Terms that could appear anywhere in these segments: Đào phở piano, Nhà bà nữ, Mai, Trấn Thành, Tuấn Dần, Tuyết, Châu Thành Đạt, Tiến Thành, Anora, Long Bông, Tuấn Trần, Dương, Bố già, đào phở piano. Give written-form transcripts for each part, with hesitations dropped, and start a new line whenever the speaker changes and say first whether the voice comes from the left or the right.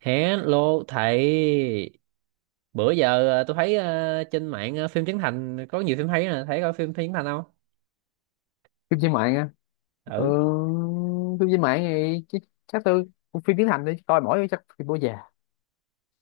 right: Hello thầy. Bữa giờ tôi thấy trên mạng phim Trấn Thành có nhiều phim hay nè, thấy coi phim Trấn Thành không?
left: Phim trên mạng á? Ừ,
right: Ừ,
left: phim trên mạng thì chắc tôi phim tiếng Thành đi coi mỗi chắc phim bố già.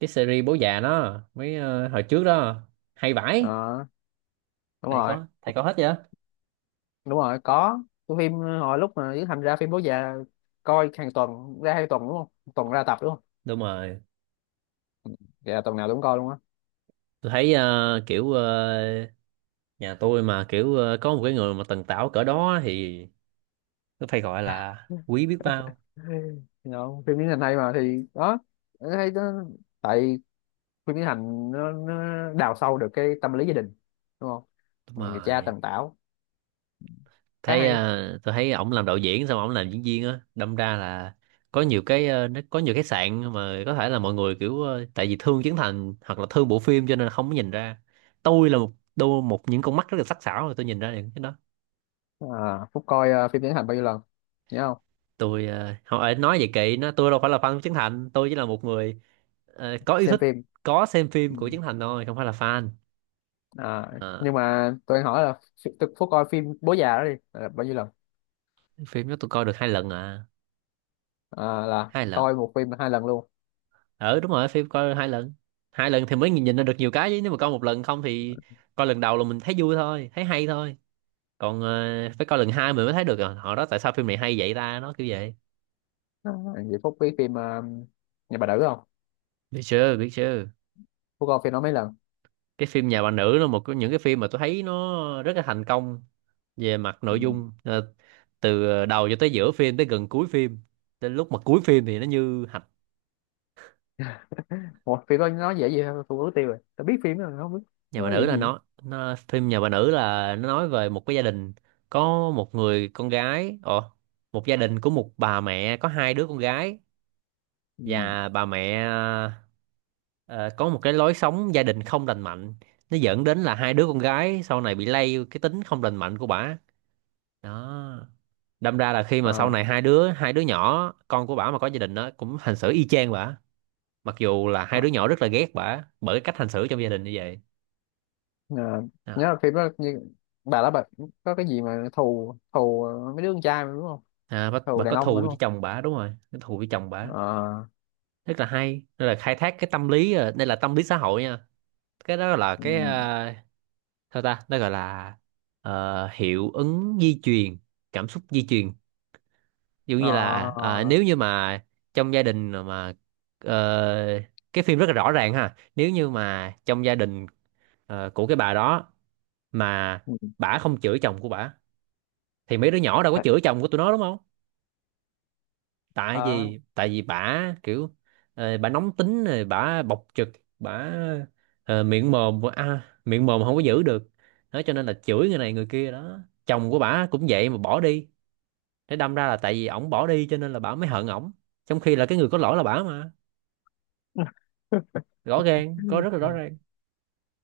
right: cái series Bố Già nó mấy hồi trước đó hay vãi.
left: Ờ, Đúng
right: thầy
left: rồi.
right: có thầy có hết chưa?
left: Đúng rồi, có. Cái phim hồi lúc mà Tiến Thành ra phim bố già coi hàng tuần ra 2 tuần đúng không? Một tuần ra tập đúng không?
right: Đúng rồi.
left: Dạ tuần nào tôi cũng coi luôn á.
right: Tôi thấy kiểu nhà tôi mà kiểu có một cái người mà tần tảo cỡ đó thì tôi phải gọi là quý biết bao.
left: Đâu, phim Tiến Thành hay mà thì đó, hay đó. Tại phim Tiến Thành nó đào sâu được cái tâm lý gia đình đúng không?
right: Đúng
left: Người cha
right: rồi.
left: tần tảo khá
right: Thấy
left: hay.
right: tôi thấy ổng làm đạo diễn xong ổng làm diễn viên á, đâm ra là có nhiều cái nó có nhiều cái sạn mà có thể là mọi người kiểu tại vì thương Trấn Thành hoặc là thương bộ phim cho nên là không có nhìn ra. Tôi là một đôi một những con mắt rất là sắc sảo rồi, tôi nhìn ra được cái đó.
left: À, Phúc coi phim Tiến hành bao nhiêu lần nhớ không?
right: Tôi không phải nói vậy kỵ nó, tôi đâu phải là fan của Trấn Thành, tôi chỉ là một người có yêu
left: Xem
right: thích,
left: phim.
right: có xem
left: Ừ.
right: phim của Trấn Thành thôi, không phải là fan.
left: À,
right: Ờ.
left: nhưng mà tôi hỏi là tôi Phúc coi phim Bố già đó đi là bao nhiêu lần?
right: Phim đó tôi coi được hai lần à.
left: À, là
right: Hai lần.
left: coi một phim 2 lần luôn.
right: Ừ, đúng rồi, phim coi hai lần. Hai lần thì mới nhìn ra được nhiều cái, chứ nếu mà coi một lần không thì coi lần đầu là mình thấy vui thôi, thấy hay thôi. Còn phải coi lần hai mình mới thấy được, à, họ đó, tại sao phim này hay vậy ta, nó kiểu vậy.
left: À, vậy Phúc biết phim Nhà bà đỡ không?
right: Biết chưa, biết chưa.
left: Phúc coi phim đó mấy lần?
right: Cái phim Nhà Bà Nữ là một trong những cái phim mà tôi thấy nó rất là thành công về mặt
left: Ừ.
right: nội dung. Ờ, từ đầu cho tới giữa phim, tới gần cuối phim, tới lúc mà cuối phim thì nó như hạch.
left: Ủa, phim đó nói dễ gì thôi Phúc ước tiêu rồi tôi biết phim đó rồi, không biết.
right: Nhà bà
left: Nói
right: nữ
left: dễ
right: là
left: gì.
right: nó Phim Nhà Bà Nữ là nó nói về một cái gia đình có một người con gái, ồ, một gia đình của một bà mẹ có hai đứa con gái.
left: Ừ.
right: Và bà mẹ ờ, có một cái lối sống gia đình không lành mạnh, nó dẫn đến là hai đứa con gái sau này bị lây cái tính không lành mạnh của bà, đó. Đâm ra là khi mà sau
left: À.
right: này hai đứa nhỏ con của bà mà có gia đình đó cũng hành xử y chang bà, mặc dù là hai
left: À.
right: đứa nhỏ rất là ghét bà bởi cái cách hành xử trong gia đình như vậy.
left: À, nhớ là phim đó như bà đó bà có cái gì mà thù thù mấy đứa con trai mà đúng không?
right: À, bà
left: Thù đàn
right: có
left: ông
right: thù
left: mà đúng
right: với
left: không?
right: chồng bà, đúng rồi, có thù với chồng bà.
left: À.
right: Rất là hay, đây là khai thác cái tâm lý, đây là tâm lý xã hội nha. Cái đó là
left: Ừ.
right: cái sao ta nó gọi là hiệu ứng di truyền, cảm xúc di truyền. Ví dụ như là
left: À.
right: nếu như mà trong gia đình mà ờ, cái phim rất là rõ ràng ha, nếu như mà trong gia đình của cái bà đó mà
left: Ừ.
right: bả không chửi chồng của bả thì mấy đứa nhỏ đâu có chửi chồng của tụi nó, đúng không? tại
left: Ờ.
right: vì tại vì bả kiểu bả nóng tính rồi bả bộc trực, bả miệng mồm, miệng mồm không có giữ được, đó cho nên là chửi người này người kia đó. Chồng của bả cũng vậy mà bỏ đi, để đâm ra là tại vì ổng bỏ đi cho nên là bả mới hận ổng, trong khi là cái người có lỗi là bả mà. Rõ ràng có, rất là rõ ràng.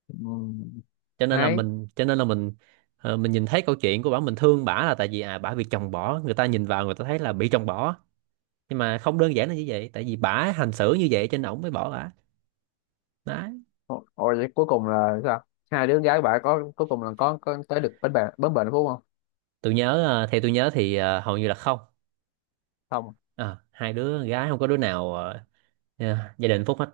left: Ừm.
right: cho nên là
left: Hay.
right: mình cho nên là mình mình nhìn thấy câu chuyện của bả, mình thương bả là tại vì à, bả bị chồng bỏ, người ta nhìn vào người ta thấy là bị chồng bỏ, nhưng mà không đơn giản là như vậy, tại vì bả hành xử như vậy cho nên ổng mới bỏ bả. Đó.
left: Ồ, ồ, vậy cuối cùng là sao? Hai đứa gái bạn có cuối cùng là có tới được bến bạn bến bệnh phú không?
right: Tôi nhớ theo tôi nhớ thì hầu như là không.
left: Không.
right: À, hai đứa gái không có đứa nào gia đình hạnh phúc hết.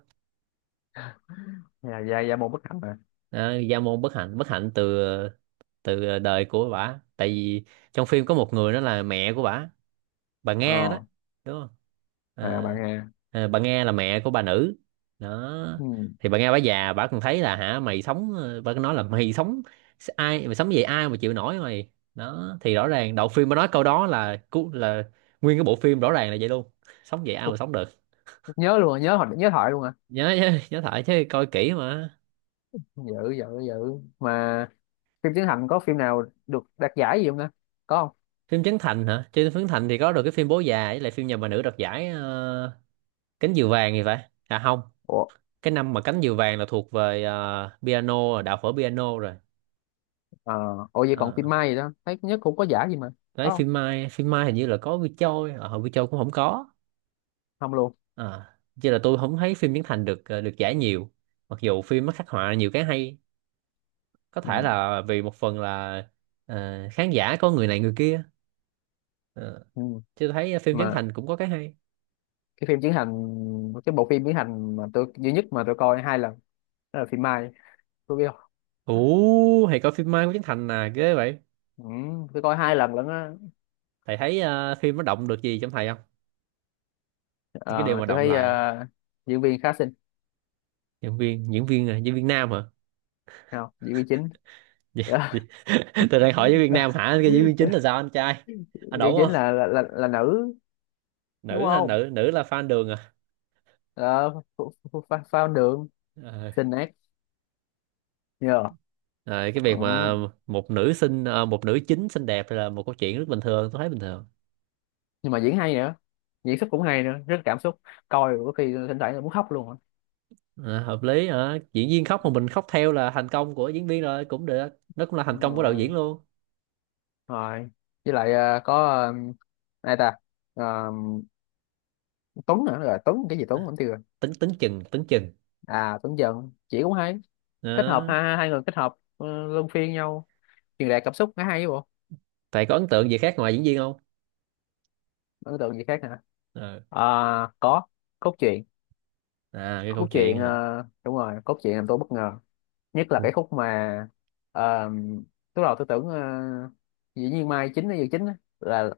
left: Dạ dạ dạ một bức ảnh mà.
right: À, gia môn bất hạnh, từ từ đời của bả. Tại vì trong phim có một người đó là mẹ của bả, bà Nga đó,
left: Ờ.
right: đúng không?
left: À, bạn
right: Ờ.
left: nghe.
right: Bà Nga là mẹ của bà Nữ đó.
left: Ừm.
right: Thì bà Nga, bà già bà còn thấy là, hả mày sống bà cứ nói là mày sống ai mày sống vậy, ai mà chịu nổi mày, đó thì rõ ràng đầu phim bà nói câu đó là cú, là nguyên cái bộ phim rõ ràng là vậy luôn. Sống vậy ai mà
left: phúc-
right: sống được.
left: Phúc nhớ luôn, à, nhớ thoại luôn à.
right: Nhớ, nhớ thoại chứ, coi kỹ mà.
left: Dữ dữ dữ. Mà phim Trấn Thành có phim nào được đạt giải gì không ta? Có không?
right: Phim Trấn Thành hả? Trên Trấn Thành thì có được cái phim Bố Già với lại phim Nhà Bà Nữ đoạt giải cánh diều vàng thì phải, à không.
left: Ủa.
right: Cái năm mà cánh diều vàng là thuộc về piano rồi, Đạo Phở Piano rồi.
left: Ờ, ủa vậy còn phim
right: Ờ.
left: Mai gì đó? Thấy nhất cũng có giải gì mà.
right: Đấy,
left: Có không?
right: phim Mai hình như là có Vi Châu, ở Vi Châu cũng không có
left: Không luôn.
right: à. Chứ là tôi không thấy phim Trấn Thành được được giải nhiều, mặc dù phim nó khắc họa nhiều cái hay. Có thể
left: Ừm.
right: là vì một phần là khán giả có người này người kia. Ờ.
left: Ừm.
right: Chứ tôi thấy phim Trấn
left: Mà
right: Thành cũng có cái hay.
left: cái phim Trấn Thành, cái bộ phim Trấn Thành mà tôi duy nhất mà tôi coi 2 lần đó là phim Mai, tôi biết.
right: Ủ, thầy coi phim Mai của Trấn Thành à, ghê vậy.
left: Ừ, tôi coi hai lần lận á.
right: Thầy thấy phim nó động được gì trong thầy không, những cái điều
left: Ờ,
right: mà
left: tôi
right: động
left: thấy
right: lại.
left: diễn viên khá xinh.
right: Diễn viên, diễn viên nam hả?
left: Không, diễn viên chính.
right: Tôi đang hỏi với Việt Nam hả, cái diễn viên chính là sao, anh trai, anh
left: Diễn
right: đủ
left: viên chính
right: không?
left: là nữ đúng
right: Nữ hả?
left: không?
right: Nữ nữ là fan đường à.
left: ờ, phao đường
right: Ờ.
left: xinh nét nhờ.
right: Ờ, cái
left: Ừ.
right: việc mà một nữ xinh một nữ chính xinh đẹp là một câu chuyện rất bình thường, tôi thấy bình thường.
left: Nhưng mà diễn hay nữa, diễn xuất cũng hay nữa, rất cảm xúc. Coi có khi thỉnh thoảng là muốn khóc luôn á.
right: Ờ, hợp lý hả, diễn viên khóc mà mình khóc theo là thành công của diễn viên rồi, cũng được, nó cũng là thành
left: Đúng
right: công của đạo diễn
left: rồi.
right: luôn.
left: Rồi. Với lại có ai ta. Ờ, Tuấn nữa. Rồi Tuấn cái gì, Tuấn vẫn chưa.
right: Tính tính chừng tính chừng
left: À Tuấn Dần chỉ cũng hay. Kết hợp
right: đó,
left: ha, 2 người kết hợp luân phiên nhau truyền đạt cảm xúc nó hay bộ.
right: thầy có ấn tượng gì khác ngoài diễn viên không?
left: Ấn tượng gì khác hả?
right: Ờ.
left: À, có, cốt truyện.
right: À, cái câu
left: Cốt truyện
right: chuyện hả?
left: đúng rồi, cốt truyện làm tôi bất ngờ. Nhất là
right: Ừ.
left: cái khúc mà ờ, lúc đầu tôi tưởng dĩ nhiên Mai chính hay Dự chính á, là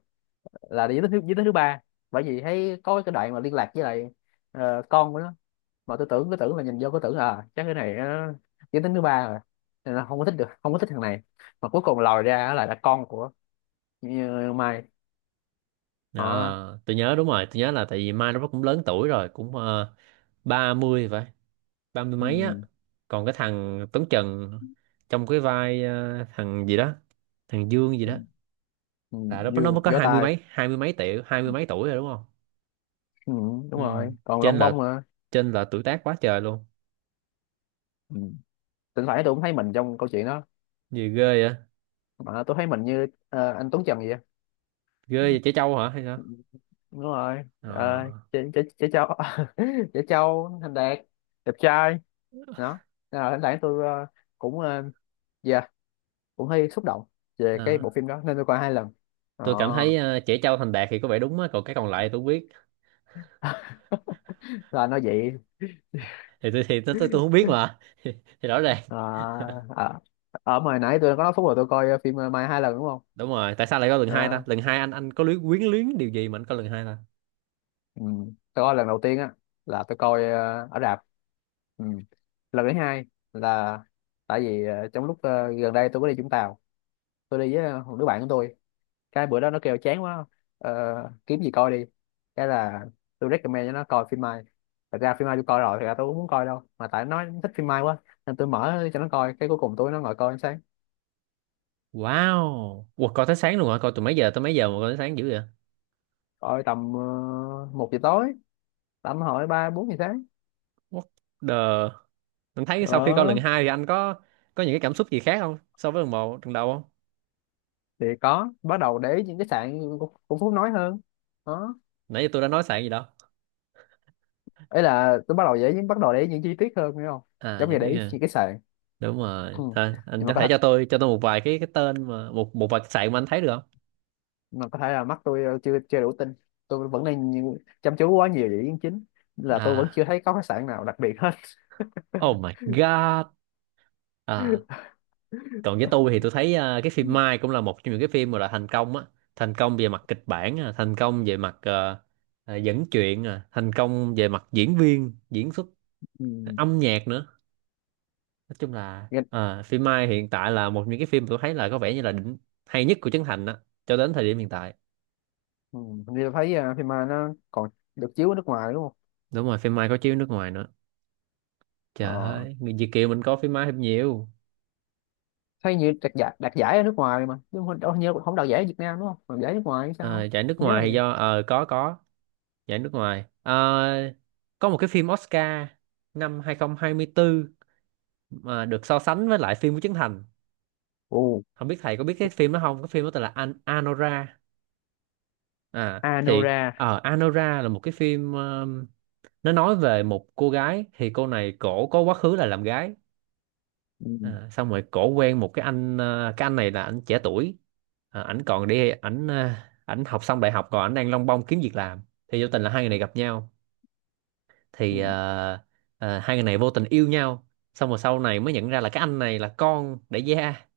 left: là giới thứ ba. Bởi vì thấy có cái đoạn mà liên lạc với lại con của nó mà tôi tưởng cứ tưởng là nhìn vô cứ tưởng là à, chắc cái này nó giới tính thứ ba rồi nên là không có thích được, không có thích thằng này mà cuối cùng lòi ra là con của như Mai họ.
right: À, tôi nhớ, đúng rồi, tôi nhớ là tại vì Mai nó cũng lớn tuổi rồi, cũng ba mươi vậy, ba mươi
left: Ừ.
right: mấy á. Còn cái thằng Tuấn Trần trong cái vai thằng gì đó, thằng Dương gì
left: Ừ.
right: đó,
left: Ừ.
right: là nó mới
left: Dương
right: có
left: gió
right: hai mươi
left: tai.
right: mấy, tuổi, hai mươi mấy tuổi rồi đúng không?
left: Ừ, đúng
right: Ừ.
left: rồi còn
right: trên
left: Long Bông
right: là
left: nữa.
right: trên là tuổi tác quá trời luôn.
left: Ừ. Thỉnh thoảng tôi cũng thấy mình trong câu chuyện đó
right: Gì ghê vậy.
left: mà tôi thấy mình như anh Tuấn Trần vậy.
right: Ghê vậy, trẻ trâu hả hay sao?
left: Ừ, đúng rồi. Ờ,
right: Ờ.
left: chị Châu. Chị Châu Thành Đạt đẹp trai đó. Nên là thỉnh thoảng tôi cũng dạ cũng hơi xúc động về cái
right: Ờ.
left: bộ phim đó nên tôi coi 2 lần
right: Tôi cảm thấy
left: đó.
right: trẻ trâu thành đạt thì có vẻ đúng á, còn cái còn lại tôi không biết.
left: Là nó vậy.
right: Thì tôi không biết mà thì rõ ràng.
left: Ờ. Ờ. Ở mà nãy tôi có nói phút rồi tôi coi phim Mai 2 lần đúng không?
right: Đúng rồi, tại sao lại có lần hai ta,
left: Đó.
right: lần hai, anh có luyến, quyến luyến điều gì mà anh có lần hai ta?
left: Ừ. Tôi coi lần đầu tiên á là tôi coi ở rạp. Ừ. Lần thứ hai là tại vì trong lúc gần đây tôi có đi Vũng Tàu. Tôi đi với một đứa bạn của tôi. Cái bữa đó nó kêu chán quá, ờ, kiếm gì coi đi. Cái là tôi recommend cho nó coi phim Mai. Thật ra phim Mai tôi coi rồi, thật ra tôi cũng muốn coi đâu mà tại nó thích phim Mai quá nên tôi mở cho nó coi cái cuối cùng tôi nó ngồi coi đến sáng.
right: Wow, ủa, coi tới sáng luôn hả? Coi từ mấy giờ tới mấy giờ mà coi tới sáng dữ vậy?
left: Coi tầm 1 giờ tối tầm hỏi 3-4 giờ sáng.
right: What the... Anh thấy sau khi coi lần
left: Ờ,
right: 2 thì anh có những cái cảm xúc gì khác không? So với lần một, lần đầu không?
left: thì có bắt đầu để ý những cái sạn của Phú nói hơn. Đó.
right: Nãy giờ tôi đã nói sạn gì đâu.
left: Ấy là tôi bắt đầu để ý những bắt đầu để ý những chi tiết hơn hiểu không?
right: À,
left: Giống
right: chị
left: như để
right: Tuyết
left: ý
right: à.
left: những cái sạn.
right: Đúng rồi.
left: Ừ.
right: Thôi, anh
left: Nhưng
right: có thể cho tôi một vài cái tên mà một một vài cái sạn mà anh thấy được không?
left: mà có thể là mắt tôi chưa chưa đủ tin. Tôi vẫn đang chăm chú quá nhiều về ý kiến chính. Nên là tôi
right: À,
left: vẫn chưa thấy có cái sạn nào đặc biệt hết.
right: oh my god. À. Còn với tôi thì tôi thấy à, cái phim Mai cũng là một trong những cái phim mà là thành công á, thành công về mặt kịch bản, à, thành công về mặt dẫn chuyện, à, thành công về mặt diễn viên, diễn xuất,
left: Ừ.
right: âm nhạc nữa. Nói chung là
left: nghe-
right: à, phim Mai hiện tại là một những cái phim mà tôi thấy là có vẻ như là đỉnh, hay nhất của Trấn Thành đó, cho đến thời điểm hiện tại.
left: ừ. Hình như tôi thấy phim mà nó còn được chiếu ở nước ngoài đúng không?
right: Đúng rồi, phim Mai có chiếu nước ngoài nữa. Trời
left: Ờ.
right: ơi, người Việt kiều mình có phim Mai thêm nhiều.
left: Thấy như đạt giải, đạt giải ở nước ngoài mà nhưng mà đâu hình như không đạt giải ở Việt Nam đúng không mà đạt giải nước ngoài hay sao?
right: À, giải nước
left: Không nhớ là
right: ngoài thì
left: vậy.
right: do có giải nước ngoài. Ờ, có một cái phim Oscar năm 2024 mà được so sánh với lại phim của Trấn Thành.
left: Ồ.
right: Không biết thầy có biết cái phim đó không, cái phim đó tên là An Anora. À thì
left: Anora.
right: Anora là một cái phim nó nói về một cô gái, thì cô này cổ có quá khứ là làm gái.
left: Ừ.
right: À, xong rồi cổ quen một cái anh, cái anh này là anh trẻ tuổi. À, ảnh học xong đại học, còn ảnh đang lông bông kiếm việc làm. Thì vô tình là hai người này gặp nhau,
left: Ừ.
right: thì hai người này vô tình yêu nhau, xong rồi sau này mới nhận ra là cái anh này là con đại gia,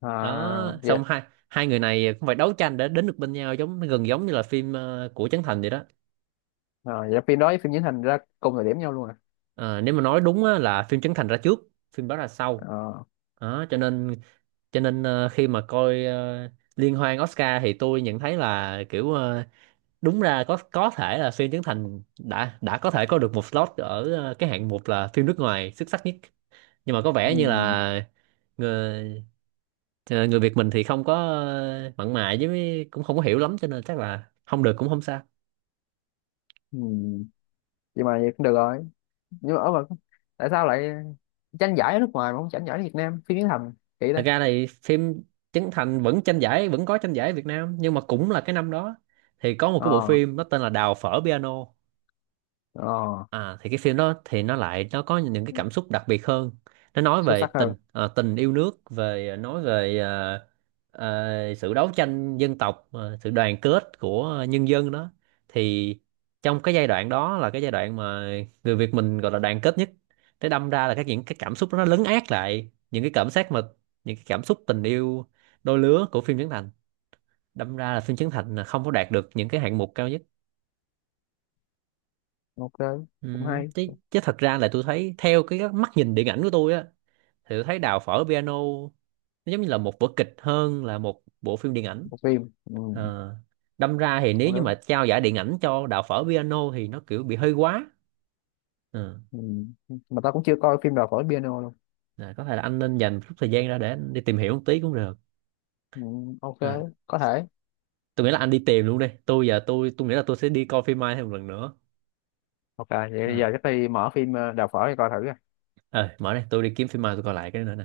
left: À.
right: đó.
left: Dạ.
right: Xong hai hai người này cũng phải đấu tranh để đến được bên nhau, giống, gần giống như là phim của Trấn Thành vậy đó.
left: À, dạ phim đó với phim diễn thành ra cùng thời điểm nhau luôn à.
right: Ờ, nếu mà nói đúng á, là phim Trấn Thành ra trước, phim đó ra sau.
left: À.
right: Đó cho nên, khi mà coi liên hoan Oscar thì tôi nhận thấy là kiểu đúng ra có thể là phim Trấn Thành đã có thể có được một slot ở cái hạng mục là phim nước ngoài xuất sắc nhất. Nhưng mà có
left: Ừ.
right: vẻ như là người, người Việt mình thì không có mặn mà với mấy- cũng không có hiểu lắm, cho nên chắc là không được cũng không sao.
left: Ừ. Vậy mà vậy cũng được rồi. Nhưng mà ở mà tại sao lại tranh giải ở nước ngoài mà không tranh giải ở Việt Nam phim diễn thành kỹ đó?
right: Thật ra thì phim Trấn Thành vẫn tranh giải, vẫn có tranh giải Việt Nam, nhưng mà cũng là cái năm đó thì có một cái bộ
left: Ờ.
right: phim nó tên là Đào Phở Piano.
left: Ờ.
right: À, thì cái phim đó thì nó lại nó có những cái cảm xúc đặc biệt hơn. Nó nói
left: Xuất
right: về
left: sắc hơn.
right: tình, tình yêu nước, về à, nói về sự đấu tranh dân tộc, sự đoàn kết của nhân dân đó. Thì trong cái giai đoạn đó là cái giai đoạn mà người Việt mình gọi là đoàn kết nhất. Thế đâm ra là các những cái cảm xúc đó nó lấn át lại những cái cảm giác mà những cái cảm xúc tình yêu đôi lứa của phim Trấn Thành, đâm ra là phim Trấn Thành là không có đạt được những cái hạng mục cao nhất.
left: OK.
right: Ừ.
left: Cũng hay.
right: chứ, chứ thật ra là tôi thấy theo cái mắt nhìn điện ảnh của tôi á, thì tôi thấy Đào Phở Piano nó giống như là một vở kịch hơn là một bộ phim điện ảnh.
left: Một phim. Ừ.
right: Ờ, đâm ra thì nếu
left: Không
right: như mà
left: đúng.
right: trao giải điện ảnh cho Đào Phở Piano thì nó kiểu bị hơi quá. Ờ,
left: Ừ. Mà tao cũng chưa coi phim đào phở piano luôn.
right: là có thể là anh nên dành chút thời gian ra để anh đi tìm hiểu một tí cũng được.
left: Ừ. OK.
right: Ờ,
left: Có thể.
right: tôi nghĩ là anh đi tìm luôn đi. Tôi giờ tôi nghĩ là tôi sẽ đi coi phim Mai thêm một lần nữa.
left: OK, vậy bây
right: Ờ,
left: giờ chắc đi mở phim đào phở đi coi thử à.
right: ờ, mở đây tôi đi kiếm phim Mai tôi coi lại cái nữa nè.